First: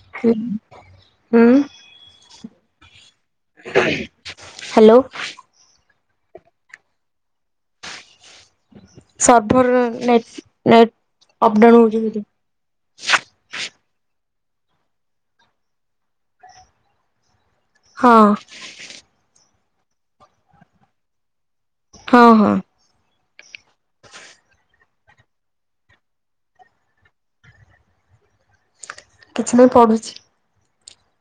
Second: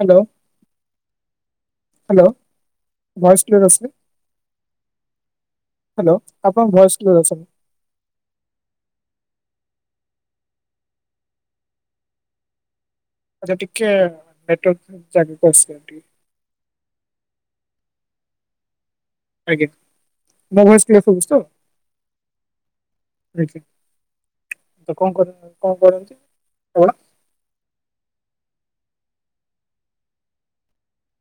Hello hello ହୁଁ। Voice clear ଆସୁନି hello. Hello ଆପଣଙ୍କ ଭଏସ୍ କ୍ଲିୟର ଆସୁନି। ସର୍ଭର ନେଟ ନେଟ ଅପଡାଉନ୍ ହୋଉଚି ବୋଧେ। ଆଚ୍ଛା ଟିକେ ନେଟୱାର୍କ ଜାଗାକୁ ଆସିଯାନ୍ତୁ ଟିକେ। ହଁ। ଆଜ୍ଞା, ମୋ ଭଏସ୍ କ୍ଲିୟର ଶୁଭୁଛି ତ? ହଁ ହଁ। ଆଜ୍ଞା ତ କନ୍ କର କନ୍ କରନ୍ତି ପଣ? କିଛି ନାହିଁ ପଢ଼ୁଛି।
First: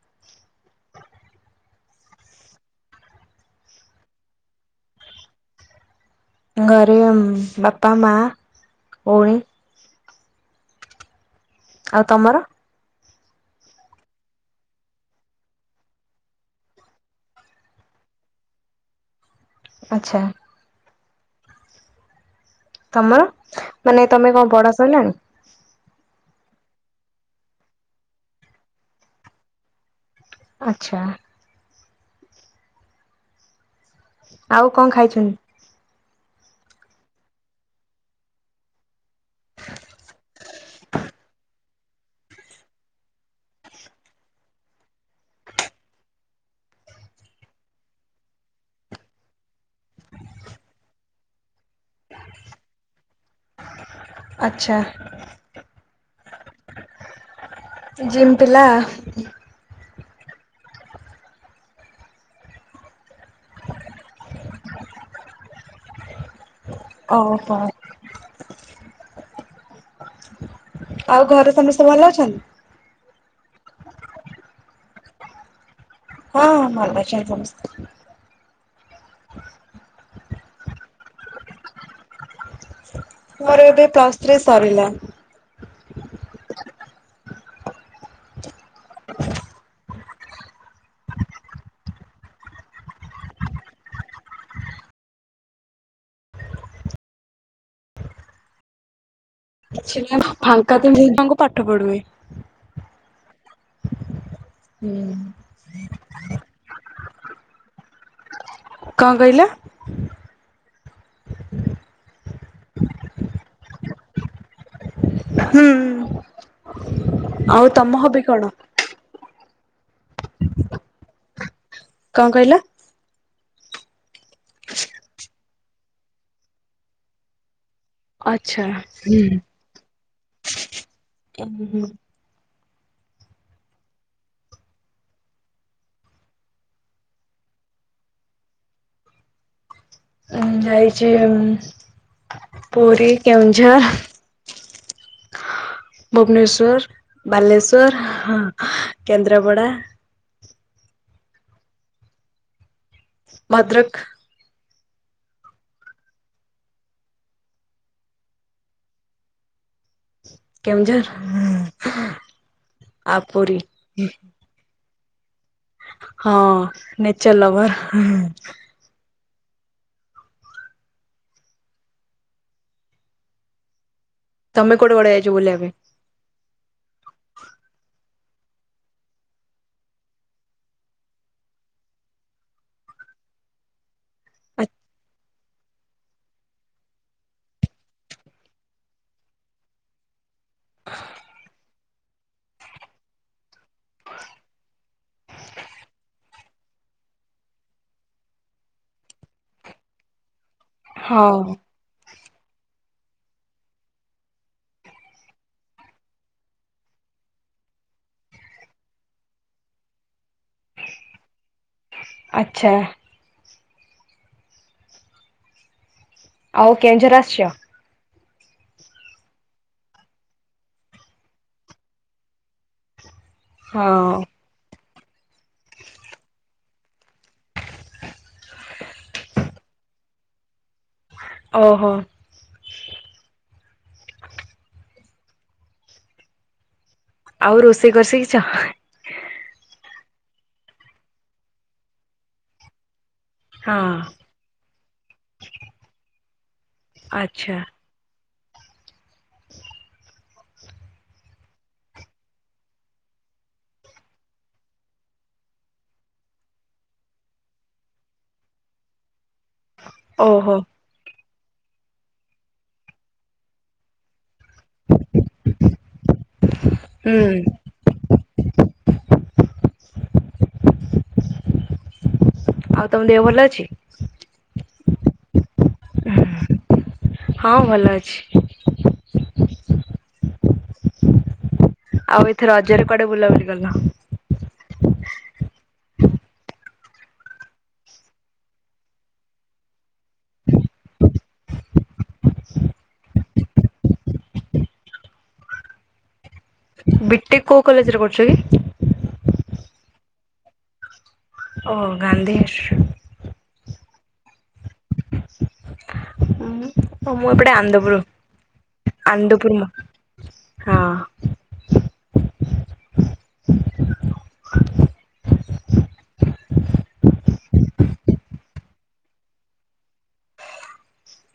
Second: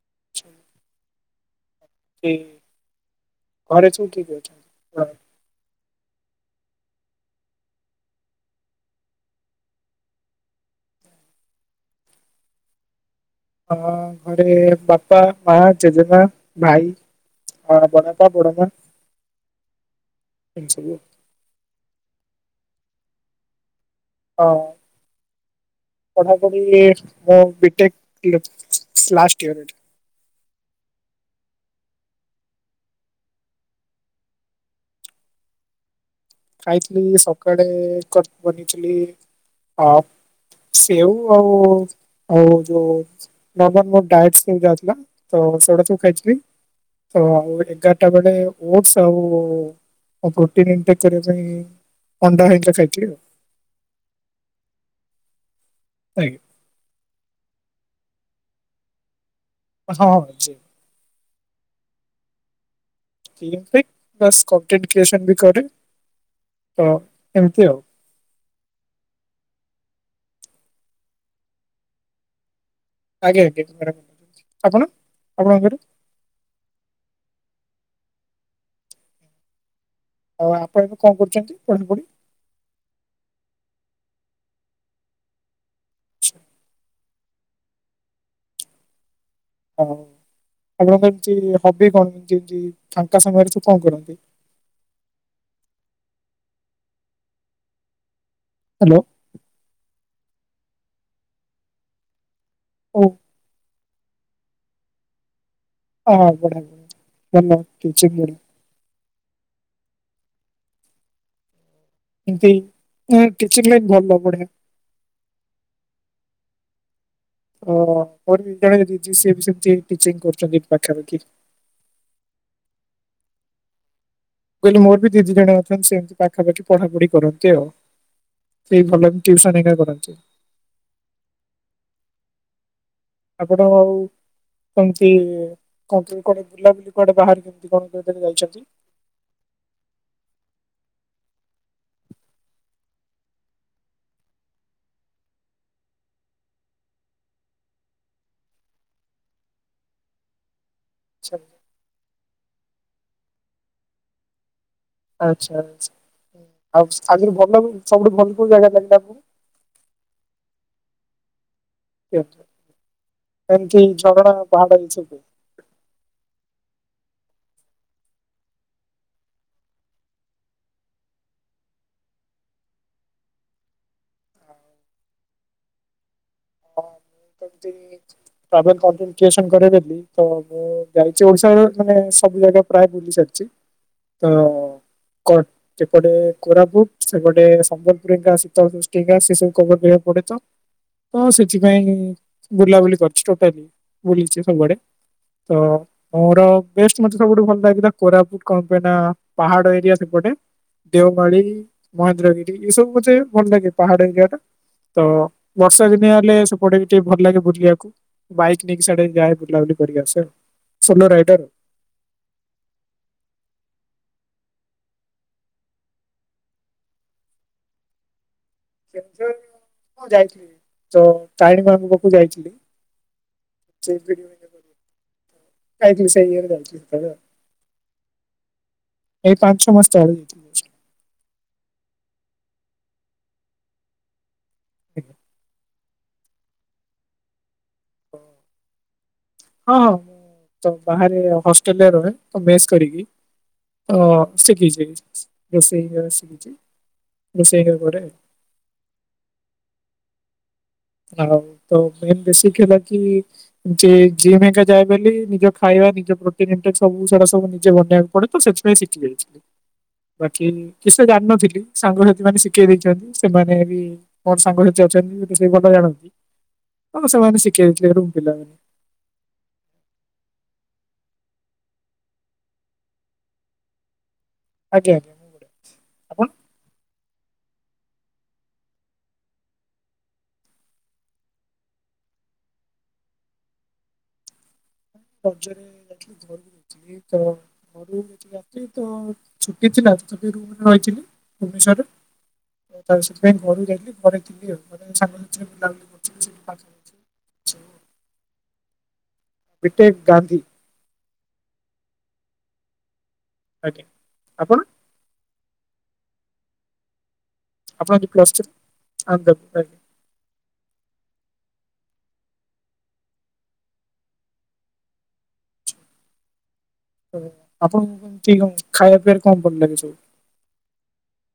ଆ [inaudible] ଉଁ ଘରେ ସୁ କିଏ କିଏ ଅଛନ୍ତି? ଘରେ ଆମ ବାପା ମା ଭଉଣୀ ଆଉ ତମର ଅ ଘରେ ବାପା ମା ଜେଜେମା ଭାଇ ହଁ ପଡପା ପଡମା ଆଚ୍ଛା [unintelligible] ତମର ମାନେ ତମେ କଣ ପଢ଼ା ସଇଲାଣି? ପଢାପଢ଼ି ଏ ମୁଁ ବିଟେକ୍ ଲାଷ୍ଟ ଇଅର୍ ଆଚ୍ଛା ଆଉ କଣ ଖାଇଛନ୍ତି? ଖାଇଥିଲ ସକାଳେ କଟ୍ ବନେଇଥିଲି ଅ ସେଉ ଆଉ ଆଉ ଯୋଉ ନର୍ମାଲ ମୋ ଡାଏଟ ସ୍କିମ ଚାଲିଥିଲା ତ ସେଗୁଡା ସବୁ ଖାଇଥିଲି। ତ ଆଉ ଏଗାଟ ବେଳେ ଓଟସ୍ ଆଉ ମୋ ପ୍ରୋଟିନ୍ ଇନ୍ଟେକ୍। କରିବା ପାଇଁ ଅଣ୍ଡା ହେଇଥିଲା ଖାଇଥିଲି। ଆଚ୍ଛା ଆଜ୍ଞା ଜିମ୍ ପିଲା ହଁ ବାସ କଣ୍ଟେଣ୍ଟ କ୍ରିଏସନ ବି କରେ ଓହୋ ଏମିତି ଆଉ ଆଉ ଘରେ ସମସ୍ତେ ଭଲ ଅଛନ୍ତି? ଆଜ୍ଞା ଆଜ୍ଞା ଆପଣ ଆପଣଙ୍କ ଘରେ? ହଁ ହଁ ଭଲ ଅଛନ୍ତି ସମସ୍ତେ। ଆଉ ଆପଣ ଏବେ କଣ କରୁଛନ୍ତି ପଢ଼ା ପଢ଼ି ମୋର ଏବେ ପ୍ଲସ୍ ଥ୍ରୀ ସରିଲା। ଆଛା ହଉ ଆପଣଙ୍କ ଏମତି ହବି କଣ ମତି ଫାଙ୍କା ସାଙ୍ଗରେ ସବୁ କଣ କରନ୍ତି ହ୍ୟାଲୋ କିଛି ନା ଫାଙ୍କା ତ ତାଙ୍କୁ ପାଠ ପଢୁବି ଓ ହୁଁ ହଁ ପଢ଼ନ୍ତୁ [unintelligible] କଣ କହିଲ? ଏମତି ଟିଚିଂ ଲାଇନ୍ ଭଲ ବଢିଆ ହୁଁ ଆଉ ଅ ତମ ହବି ମୋର କଣ? ବି ଜଣେ ଦିଦି ସିଏ ବି ସେମତି ଟିଚିଂ କରୁଛନ୍ତି ପାଖାପାଖି କଣ କହିଲ? କହିଲେ ମୋର ବି ଦିଦି ଜଣ ଅଛନ୍ତି ସେମିତି ପାଖାପାଖି ପଢ଼ାପଢି କରନ୍ତି ଆଉ ସେଇ ଭଲ ଟିଉସନ ହାରିକା କରନ୍ତି। ହ [inaudible] ଆପଣ ଆଉ କେମିତି କଣ୍ଟ୍ରି କୁଆଡ଼େ ବୁଲାବୁଲି କୁଆଡେ ବାହାରେ କେମିତି କଣ କୋରେ ଯାଇଛନ୍ତି। ଯାଇଛି ହିଁ ପୁରୀ, କେଉଝର ଭୁବନେଶ୍ଵର, ବାଲେଶ୍ଵର ହିଁ କେନ୍ଦ୍ରାପଡା ଛ ଭଦ୍ରକ। ଆଚ୍ଛା, ଆଚ୍ଛା, ଆଉ [unintelligible] ଭଲ ଲାଗୁ ଗଲା ସବୁଠୁ ଭଲ କୋଉ ଯାଗା ଲାଗିଲା ଆପଣଙ୍କୁ? କେଉଁଝର ହୁଁ। କେଉଁଝର, ଏମତି ଝରଣା, ପାହାଡ ଏଇ ସବୁ ହଁ, ନେଚର୍ ଲଭର୍ ହଁ, ହଁ। ତମେ କୁଆଡେ କୁଆଡେ ଯାଇଛ ବୁଲିବା ପାଇଁ? [unintelligible] କରିଦେବି ତ ତ ଯାଇଛି, ଓଡିଶାର ମାନେ ସବୁ ଜାଗା ପ୍ରାୟ ବୁଲି ସାରିଛି। ତ ପାଇଁ? କଟ୍ ସେପଟେ କୋରାପୁଟ୍, ସେପଟେ ସମ୍ବଲପୁରୀଙ୍କା ଶୀତ ସୃଷ୍ଟିକା ସେ ସବୁ କଭର୍ କରିବାକୁ ପଡେ ତ ତ ସେଥିପାଇଁ, ବୁଲାବୁଲି କରିଛି, ଟୋଟାଲି। ବୁଲିଛି ସବୁଆଡେ। ତ ମୋର ବେଷ୍ଟ ମତେ ସବୁଠୁ ଭଲ ଲାଗିଲା, କୋରାପୁଟ୍ କଣ ପାଇଁ ନା! ପାହାଡ ଏରିଆ ସେପଟେ। ଦେଓମାଳି। ହଁ ମହେନ୍ଦ୍ରଗିରି, ଏ ସବୁ ମତେ ଭଲ ଲାଗେ ପାହାଡ ଏରିଆ ଟା। ତ ବର୍ଷା ଦିନିଆ ହେଲେ ସେପ୍ ପଟେ ବି ଟିକେ ଭଲ ଲାଗେ ବୁଲିବାକୁ। ବାଇକ୍ ନେଇକି ସିଆଡେ ଯାଏ, ବୁଲାବୁଲି କରିକି ଆସେ। ସୋଲୋ ରାଇଡର୍ ଆଉ। ଆଚ୍ଛା। ଆଉ କେଉଁଝର ଆସିଛ? କେଉଁଝର ମୁଁ ଯାଇଥିଲି। ଯଉ ତାରିଣୀ ମାଁ ଙ୍କ ପାଖକୁ ଯାଇଥିଲି। [unintelligible] ହଁ ଯାଇଥିଲି ସେଇ ଇଏ ରେ, ଯାଇଥିଲି ସେତେବେଳେ ଆଉ। ଏଇ ପାଞ୍ଚ ଛଅ ମାସ ତଳେ ଯାଇଥିଲି। ଓହୋ। ଆଜ୍ଞା। ଆଉ, ରୋଷେଇ କରିଶିଖିଚ? ହଁ, ହଁ, ମୁଁ ତ ବାହାରେ ହଷ୍ଟେଲରେ ରୁହେ, ତ ମେସ୍ କରିକି ହଁ, ଶିଖିଛି। ରୋଷେଇ ଶିଖିଛି, ଆଚ୍ଛା ରୋଷେଇ କରେ। ଆଉ, ତ ମେନ୍ ବେସିକ୍ ହେଲା କି ଯେ ଜିମ୍ ହେଇକା ଯାଏ ବେଲି, ନିଜ ଖାଇବା, ନିଜ ପ୍ରୋଟିନ୍ ଇଣ୍ଟେକ୍ ସବୁ ସେଡା ସବୁ, ନିଜେ ବନେଇବାକୁ ପଡେ ତ ସେ ନାଇଁ ଶିଖିଯାଇଛି, ବାକି ଓହୋ କିସିତ ଜାଣିନଥିଲି? ସାଙ୍ଗସାଥି ମାନେ ଶିଖେଇ ଦେଇଛନ୍ତି। ସେମାନେ ବି ମୋର ସାଙ୍ଗସାଥିୀ ଅଛନ୍ତି [inaudible] ସେ ଭଲ ଜାଣନ୍ତି, ହଁ ହୁଁ ସେମାନେ ଶିଖେଇ ଦେଇଥିଲେ, ରୁମ୍ ପିଲା। ଆଉ ତମ ଦେହ ଭଲ ଅଛି? ଆଜ୍ଞା। ମୁଁ ବଢିଆ। ଆପଣ ହୁଁ, ହଁ, ଭଲ ଅଛି। ଆଉ ଏଥର ରଜରେ କୁଆଡେ ବୁଲାବୁଲି କରିନ? ରଜରେ ଯାଇ [inaudible] ତ ଘରୁ ଯାଇଥିଲି ତ ଛୁଟି ଥିଲା ତ ସେଠି ରୁମ୍ ରେ ରହିଥିଲି, ଭୁବନେଶ୍ଵରରେ। ତ ସେଥିପାଇଁ ଘରୁ ଯାଇଥିଲି। ଘରେ ଥିଲି ଆଉ, ମାନେ ସାଙ୍ଗସାଥୀ [inaudible] କରୁଥିଲି ଆଉ [inaudible] ବିଟେକ୍ କୋଉ କଲେଜରେ କରୁଛ କି? ବିଟେକ୍ ଗାନ୍ଧୀ ଓ ଗାନ୍ଧୀ। [unintelligible] ଆଜ୍ଞା। ଆପଣ? ଆ ମୁଁ ହଁ, ମୁଁ ଏପଟେ ଆପଣ ଆନ୍ଦପୁରୁ, ଯୋଉ ପ୍ଲସ୍ ଥ୍ରୀ ଆନ୍ଧ୍ର ଆନ୍ଦପୁରୁ ମ ଆଜ୍ଞା ହଁ। [unintelligible] ତ ଆପଣଙ୍କୁ କେମତି କଣ ଖାଇବା ପିଇବାରେ କଣ ଭଲ ଲାଗେ ସବୁ?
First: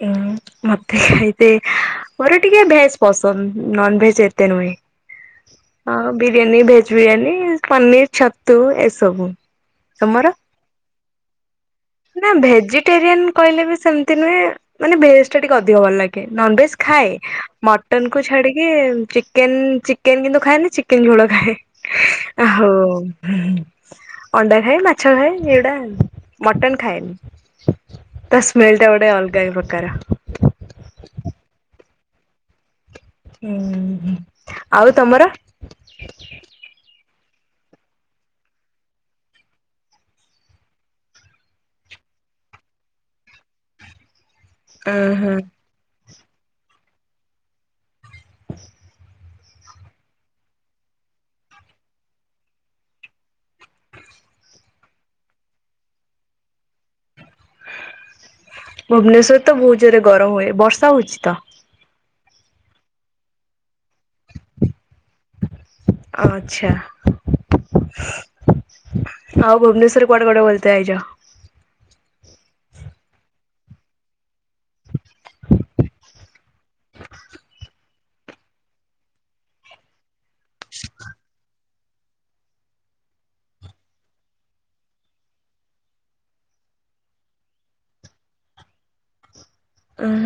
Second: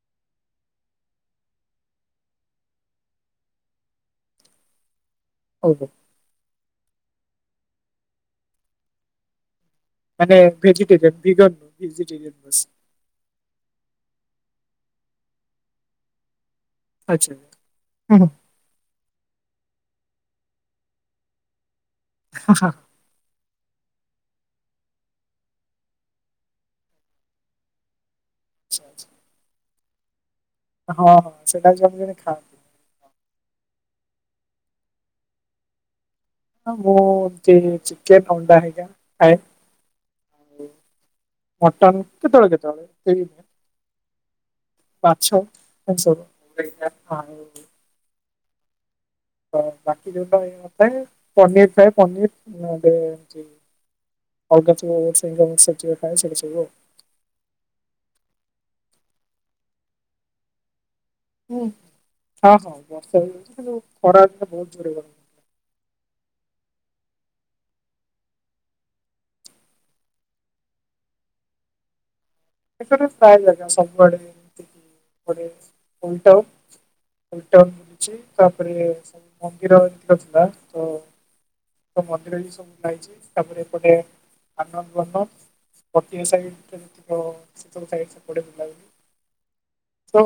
ହଁ ମତେ ଏଇତି ମୋର ଟିକେ ଭେଜ୍ ପସନ୍ଦ ନନ୍ ଭେଜ ଏତେ ନୁହେଁ। ହଉ ହଉ ହଁ ବିରିୟାନୀ ଭେଜ୍ ବିରିୟାନୀ ପନିର ଛତୁ ଏସବୁ। ତମର? ମାନେ ଭେଜିଟେରିଆନ୍ [unintelligible] ଭେଜିଟେରିଆନ୍ କହିଲେ ବି ସମିତି ନୁହେଁ। ମାନେ ଭେଜ୍ ଟା ଟିକେ ଅଧିକ ଭଲଲାଗେ। ନନ୍ ଭେଜ୍ ଖାଏ। ଆଚ୍ଛା ହୁଁ ମଟନ କୁ ହୁଁ ଛାଡ଼ିକି ଚିକେନ୍ ଚିକେନ୍ କିନ୍ତୁ ଖାଏନି ଚିକେନ୍ ଝୋଳ ଖାଏ। ଆ ହୋ ଆଚ୍ଛା ହୁଁ ହୁଁ ଅଣ୍ଡା ଖାଏ, ମାଛ ଖାଏ, ଏଗୁଡ଼ା ଆଉ ମଟନ ଖାଏନି। ତା ସ୍ମେଲଟା ଗୋଟେ ଆଚ୍ଛା ଅଲଗା ପ୍ରକାର। ହଁ ଜଣେ ଜଣେ ଖା ଉ ହୁଁ, ଆଉ ତମର ହୁଁ, ମୁଁ ଚି ଚିକେନ ଅଣ୍ଡା ହେରିକା ଖାଏ। ମଟନ୍ କେତେବେଳେ କେତେବେଳେ ସେ ମାଛ, ମାଂସ ସେଇଟା ଖାଏ ତ ବାକି ଯୋଉଟା ଥାଏ ପନିର ଥାଏ ପନିର [unintelligible] ଅଲଗା [unintelligible] ଭୁବନେଶ୍ଵର ତ ବହୁତ ଜୋର୍ ରେ ଗରମ ହୁଏ, ବର୍ଷା ହଉଛି ତ। ହୁଁ- ହଁ-ହଁ ବର୍ଷା ହେଇଯାଉଛି ଖରା କିନ୍ତୁ ବହୁତ ଜୋରେ [unintelligible] ଆଚ୍ଛା। ଆଉ ଭୁବନେଶ୍ଵରରେ କୁଆଡ଼େ କୁଆଡ଼େ ବୁଲତେ ଆଇଚ? ଭୁବନେଶ୍ୱର ରେ ପ୍ରାୟ ଜାଗା ସବୁଆଡ଼େ ବୁଲିଯାଉ। [unintelligible] ଅଛି ତାପରେ ସବୁ ମନ୍ଦିର [unintelligible] ତ ସବୁ ମନ୍ଦିର ବି ସବୁ ଯାଇଛି ତାପରେ ଏପଟେ ଆନନ୍ଦ [unintelligible] [unintelligible] ଉଁ ଥୋ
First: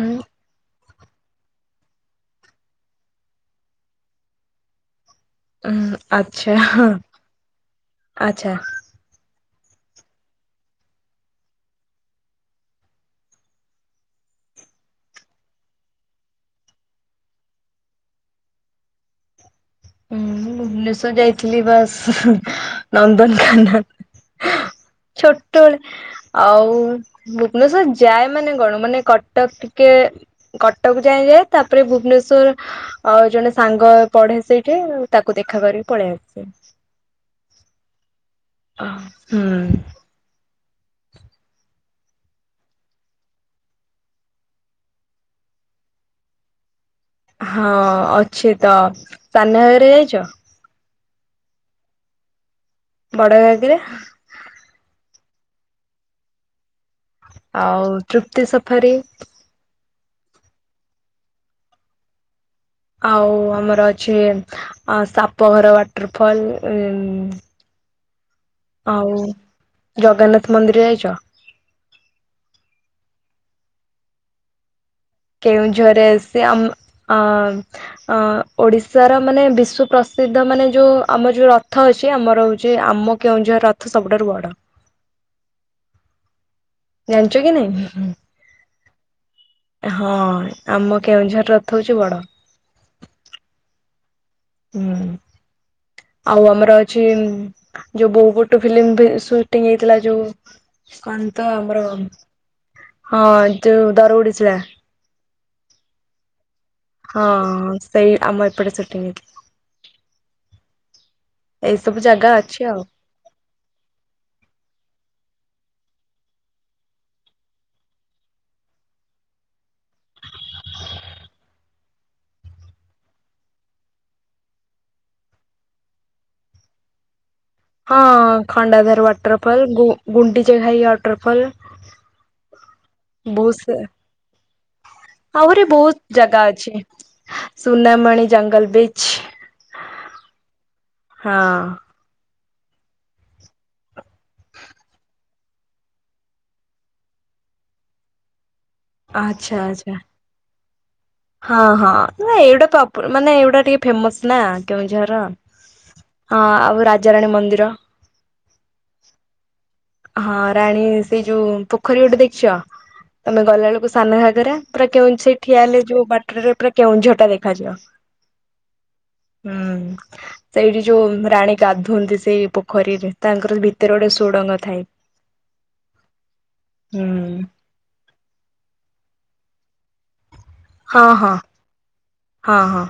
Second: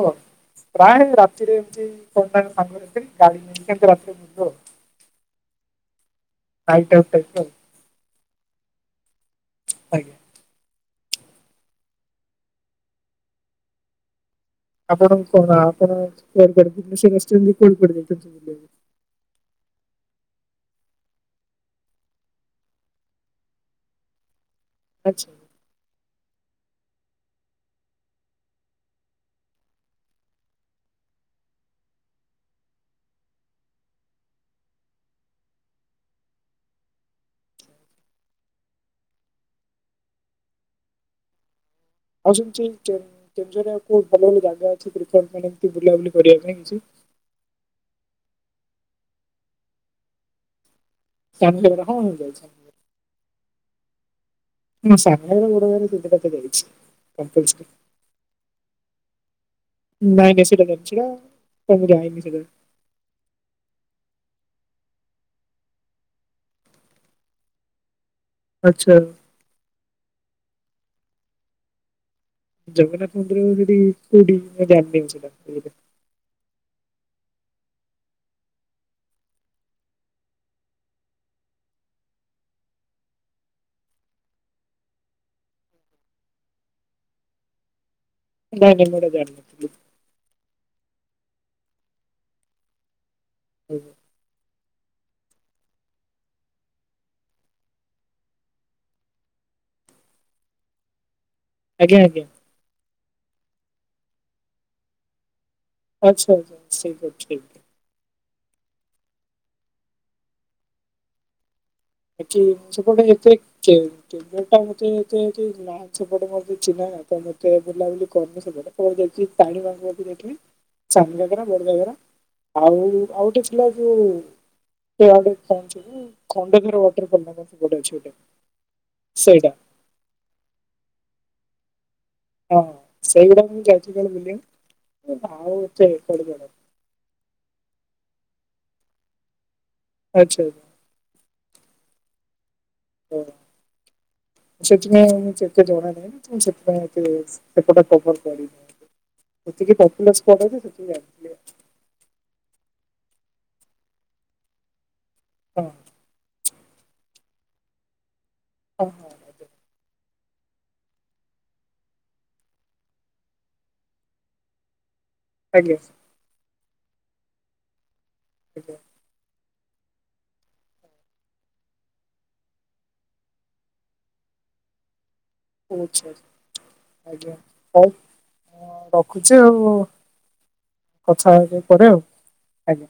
ପ୍ରାୟ ରାତିରେ ଏମତି [unintelligible] ଗାଡ଼ି ନେଇକି ସେମିତି ରାତିରେ ଯିବୁ ଆଉ। ହଁ ଆଚ୍ଛା, ହଁ ନାଇଟ୍ ଆଉଟ୍ ଟାଇପ୍ ର ଆଉ ଆଚ୍ଛା। ଆଜ୍ଞା। ଆପଣଙ୍କ ଆପଣ [unintelligible] ହୁଁ-ମୁଁ ଭୁବନେଶ୍ଵର ଯାଇଥିଲି ବାସ୍ ନନ୍ଦନକାନନ୍। ଛୋ ଆଚ୍ଛା। ଟ ବେଳେ ଆଉ ଭୁବନେଶ୍ଵର ଯାଏ ମାନେ କଣ ମାନେ କଟକ ଟିକେ କଟକ ଯାଏ ଯାଏ ତାପରେ ଭୁବନେଶ୍ୱର ଅ ଜଣେ ସାଙ୍ଗ ପଢ଼େ ସେଇ ରେ, ତାକୁ ଦେଖା କରିକି ପଳେଇ ଆସେ ହ- ହୁଁ। ଆଉ ସେମିତି କେ କେଉଁଝର ରେ ଆଉ କୋଉ ଭଲ ଭଲ ଜାଗା ଅଛି [unintelligible] ଏମତି ବୁଲାବୁଲି କରିବା ପାଇଁ କିଛି? ହଁ ଅଛି ତ ସାନଘାଗାରା ଯାଇଚ? ସାନଘାଗରା ହଁ ମୁଁ ଯାଇଛି। ବଡ଼ଘାଗେରା? ମୋ ସାମ୍ନାରେ [unintelligible] ଜାଇଛି। ଆଉ ତୃପ୍ତି ସଫାରେ? ନାଇଁ [unintelligible] ଆଉ ଆମର ଅଛି, ଆ ସାପଘର ୱାଟରଫଲ୍ ଉଁ ଆଚ୍ଛା ଆଉ ଜଗନ୍ନାଥ ମନ୍ଦିର ଯାଇଛ? ଜଗନ୍ନାଥ ମନ୍ଦିର ସେଠି କୋଉଠି ମୁଁ ଜାଣିନି ସେଇଟା। କେଉଁଝରରେ ସେ ଆମ୍ ଆ ଅ ଓଡିଶାର ମାନେ ବିଶ୍ୱ ପ୍ରସିଦ୍ଧ ମାନେ ଯୋଉ ଆମର ଯୋଉ ରଥ ଅଛି ଆମର ହଉଛି ଆମ କେଉଁଝର ରଥ ସବୁଠାରୁ ବଡ଼। ଜାଣିଛ କି ନାଇଁ। ନାଇଁ ମୁଁ ଏଇଟା ଜାଣିିନଥିଲି। [unintelligible] ହଁ, ଆମ କେଉଁଝର ରଥ ହଉଛି ବଡ। ହୁଁ, ଆଉ ଆମର ଅଛି ଯୋଉ ବୋଉ ବୁଟୁ ଫିଲ୍ମରେ ସୁଟିଂ ହେଇଥିଲା ଯୋଉ କଣ ତ ଆମର ଆଜ୍ଞା ଆଜ୍ଞା ହଁ ଯୋଉ ଦରବୁଢୀ ସିଳା ଆଚ୍ଛା, ଆଛା। ହଁ, ସେଇ ଆମ ଏପଟେ ସୁଟିଙ୍ଗ ହେଇଥଲା। ଏଠି ସେପଟେ ଏତେ କି ଟିମର୍ ଟା ମତେ ଏତେ ଏଠି ନା ସେପଟେ ମୋର ଚିହ୍ନା ତ ମତେ ବୁଲାବୁଲି କରିନୁ ସେପଟେ କଣ ଚାଲଚି ପାଣି ଭାଗ [inaudible] ଦେଖିବି। ସାନଗାଗେରା, ବଡଗାଗେରା ଆଉ, ଆଉ ଗୋଟେ ଥିଲା ଯୋଉ ଇଆଡେ କଣ ସବୁ ଖଣ୍ଡ ଝାର ୱେଟଲ ଫଲ୍ ନା କଣ? ସେ ଗୋଟେ ଅଛି ଗୋଟେ ହଁ, ଖାଣ୍ଡାଧର ସେଇଟା ୱାଟରଫଲ୍, ଗୁ, ଗୁଣ୍ଡିଚି ଘାାଇ ୱାଟରଫଲ୍। ହଁ ସେଇଗୁଡା ବୋହୁ ମୁଁ ସା ଯାଇଛି କାଳେ ବୁଲିବାକୁ ଆଉ ଆହୁରି ଏତେ ବୋହୁତ କୁଆଡେ ଜାଗା ଯାଇନି। ଅଛି। ସୁନାମାଣି ଜଙ୍ଗଲ୍ ବିଚ୍। ଆଚ୍ଛା। ହଁ। ହଁ। ସେଥିପାଇଁ ମୁଁ ସେତେ ଜଣ ନାହିଁ ଏତେ ସେଥିପାଇଁ ସେପଟେ କଭର କରିନୀ। ଆଚ୍ଛା ଯେତିକି ଆଚ୍ଛା ପପୁଲେସ୍ ପରେବି [inaudible] ହଁ, ହଁ, ନା, ଏଇଗୁଡା ପପୂ ମାନେ ଏଇଗୁଡା ଟିକେ ଫେମସ୍ ନା। କେଉଁଝର, ହଁ ହଁ ଆଉ ରାଜାରାଣୀ ମନ୍ଦିର। ହୋଉ। [unintelligible] ହଁ, ରାଣୀ ସେଇ ଯୋଉ ପୋଖୋରୀ ଗୋଟେ ଦେଖଚ? ତମେ ଗଲାଳେକୁ ସାନ ଘାଗେରା ପୁରା କେଉଁଛିଟ୍ ଠିଆ ଆଜ୍ଞା ହେଲେ ଯୋଉ ବାଟ୍ରେ ପୁରା କେଉଁଝର୍ ଟା ଦେଖାଯିବ। ଆଜ୍ଞା। ହୁଁ। ସେଇଠି ଯୋଉ ରାଣୀ ଗାଧ୍ୱନ୍ତି ସେଇ ପୋଖରୀରେ, ତାଙ୍କର ଭିତେରେ ଗୋଟେ ସୁଡ଼ଙ୍ଗ ଥାଏ। ଓଛା, ହୁଁ ଆଜ୍ଞା। ହୋଉ ରଖୁଚି ଆଉ, ହଁ ହଁ ପଛା ହେବି ପରେ ଆଉ। ହଁ, ଆଜ୍ଞା। ହଁ।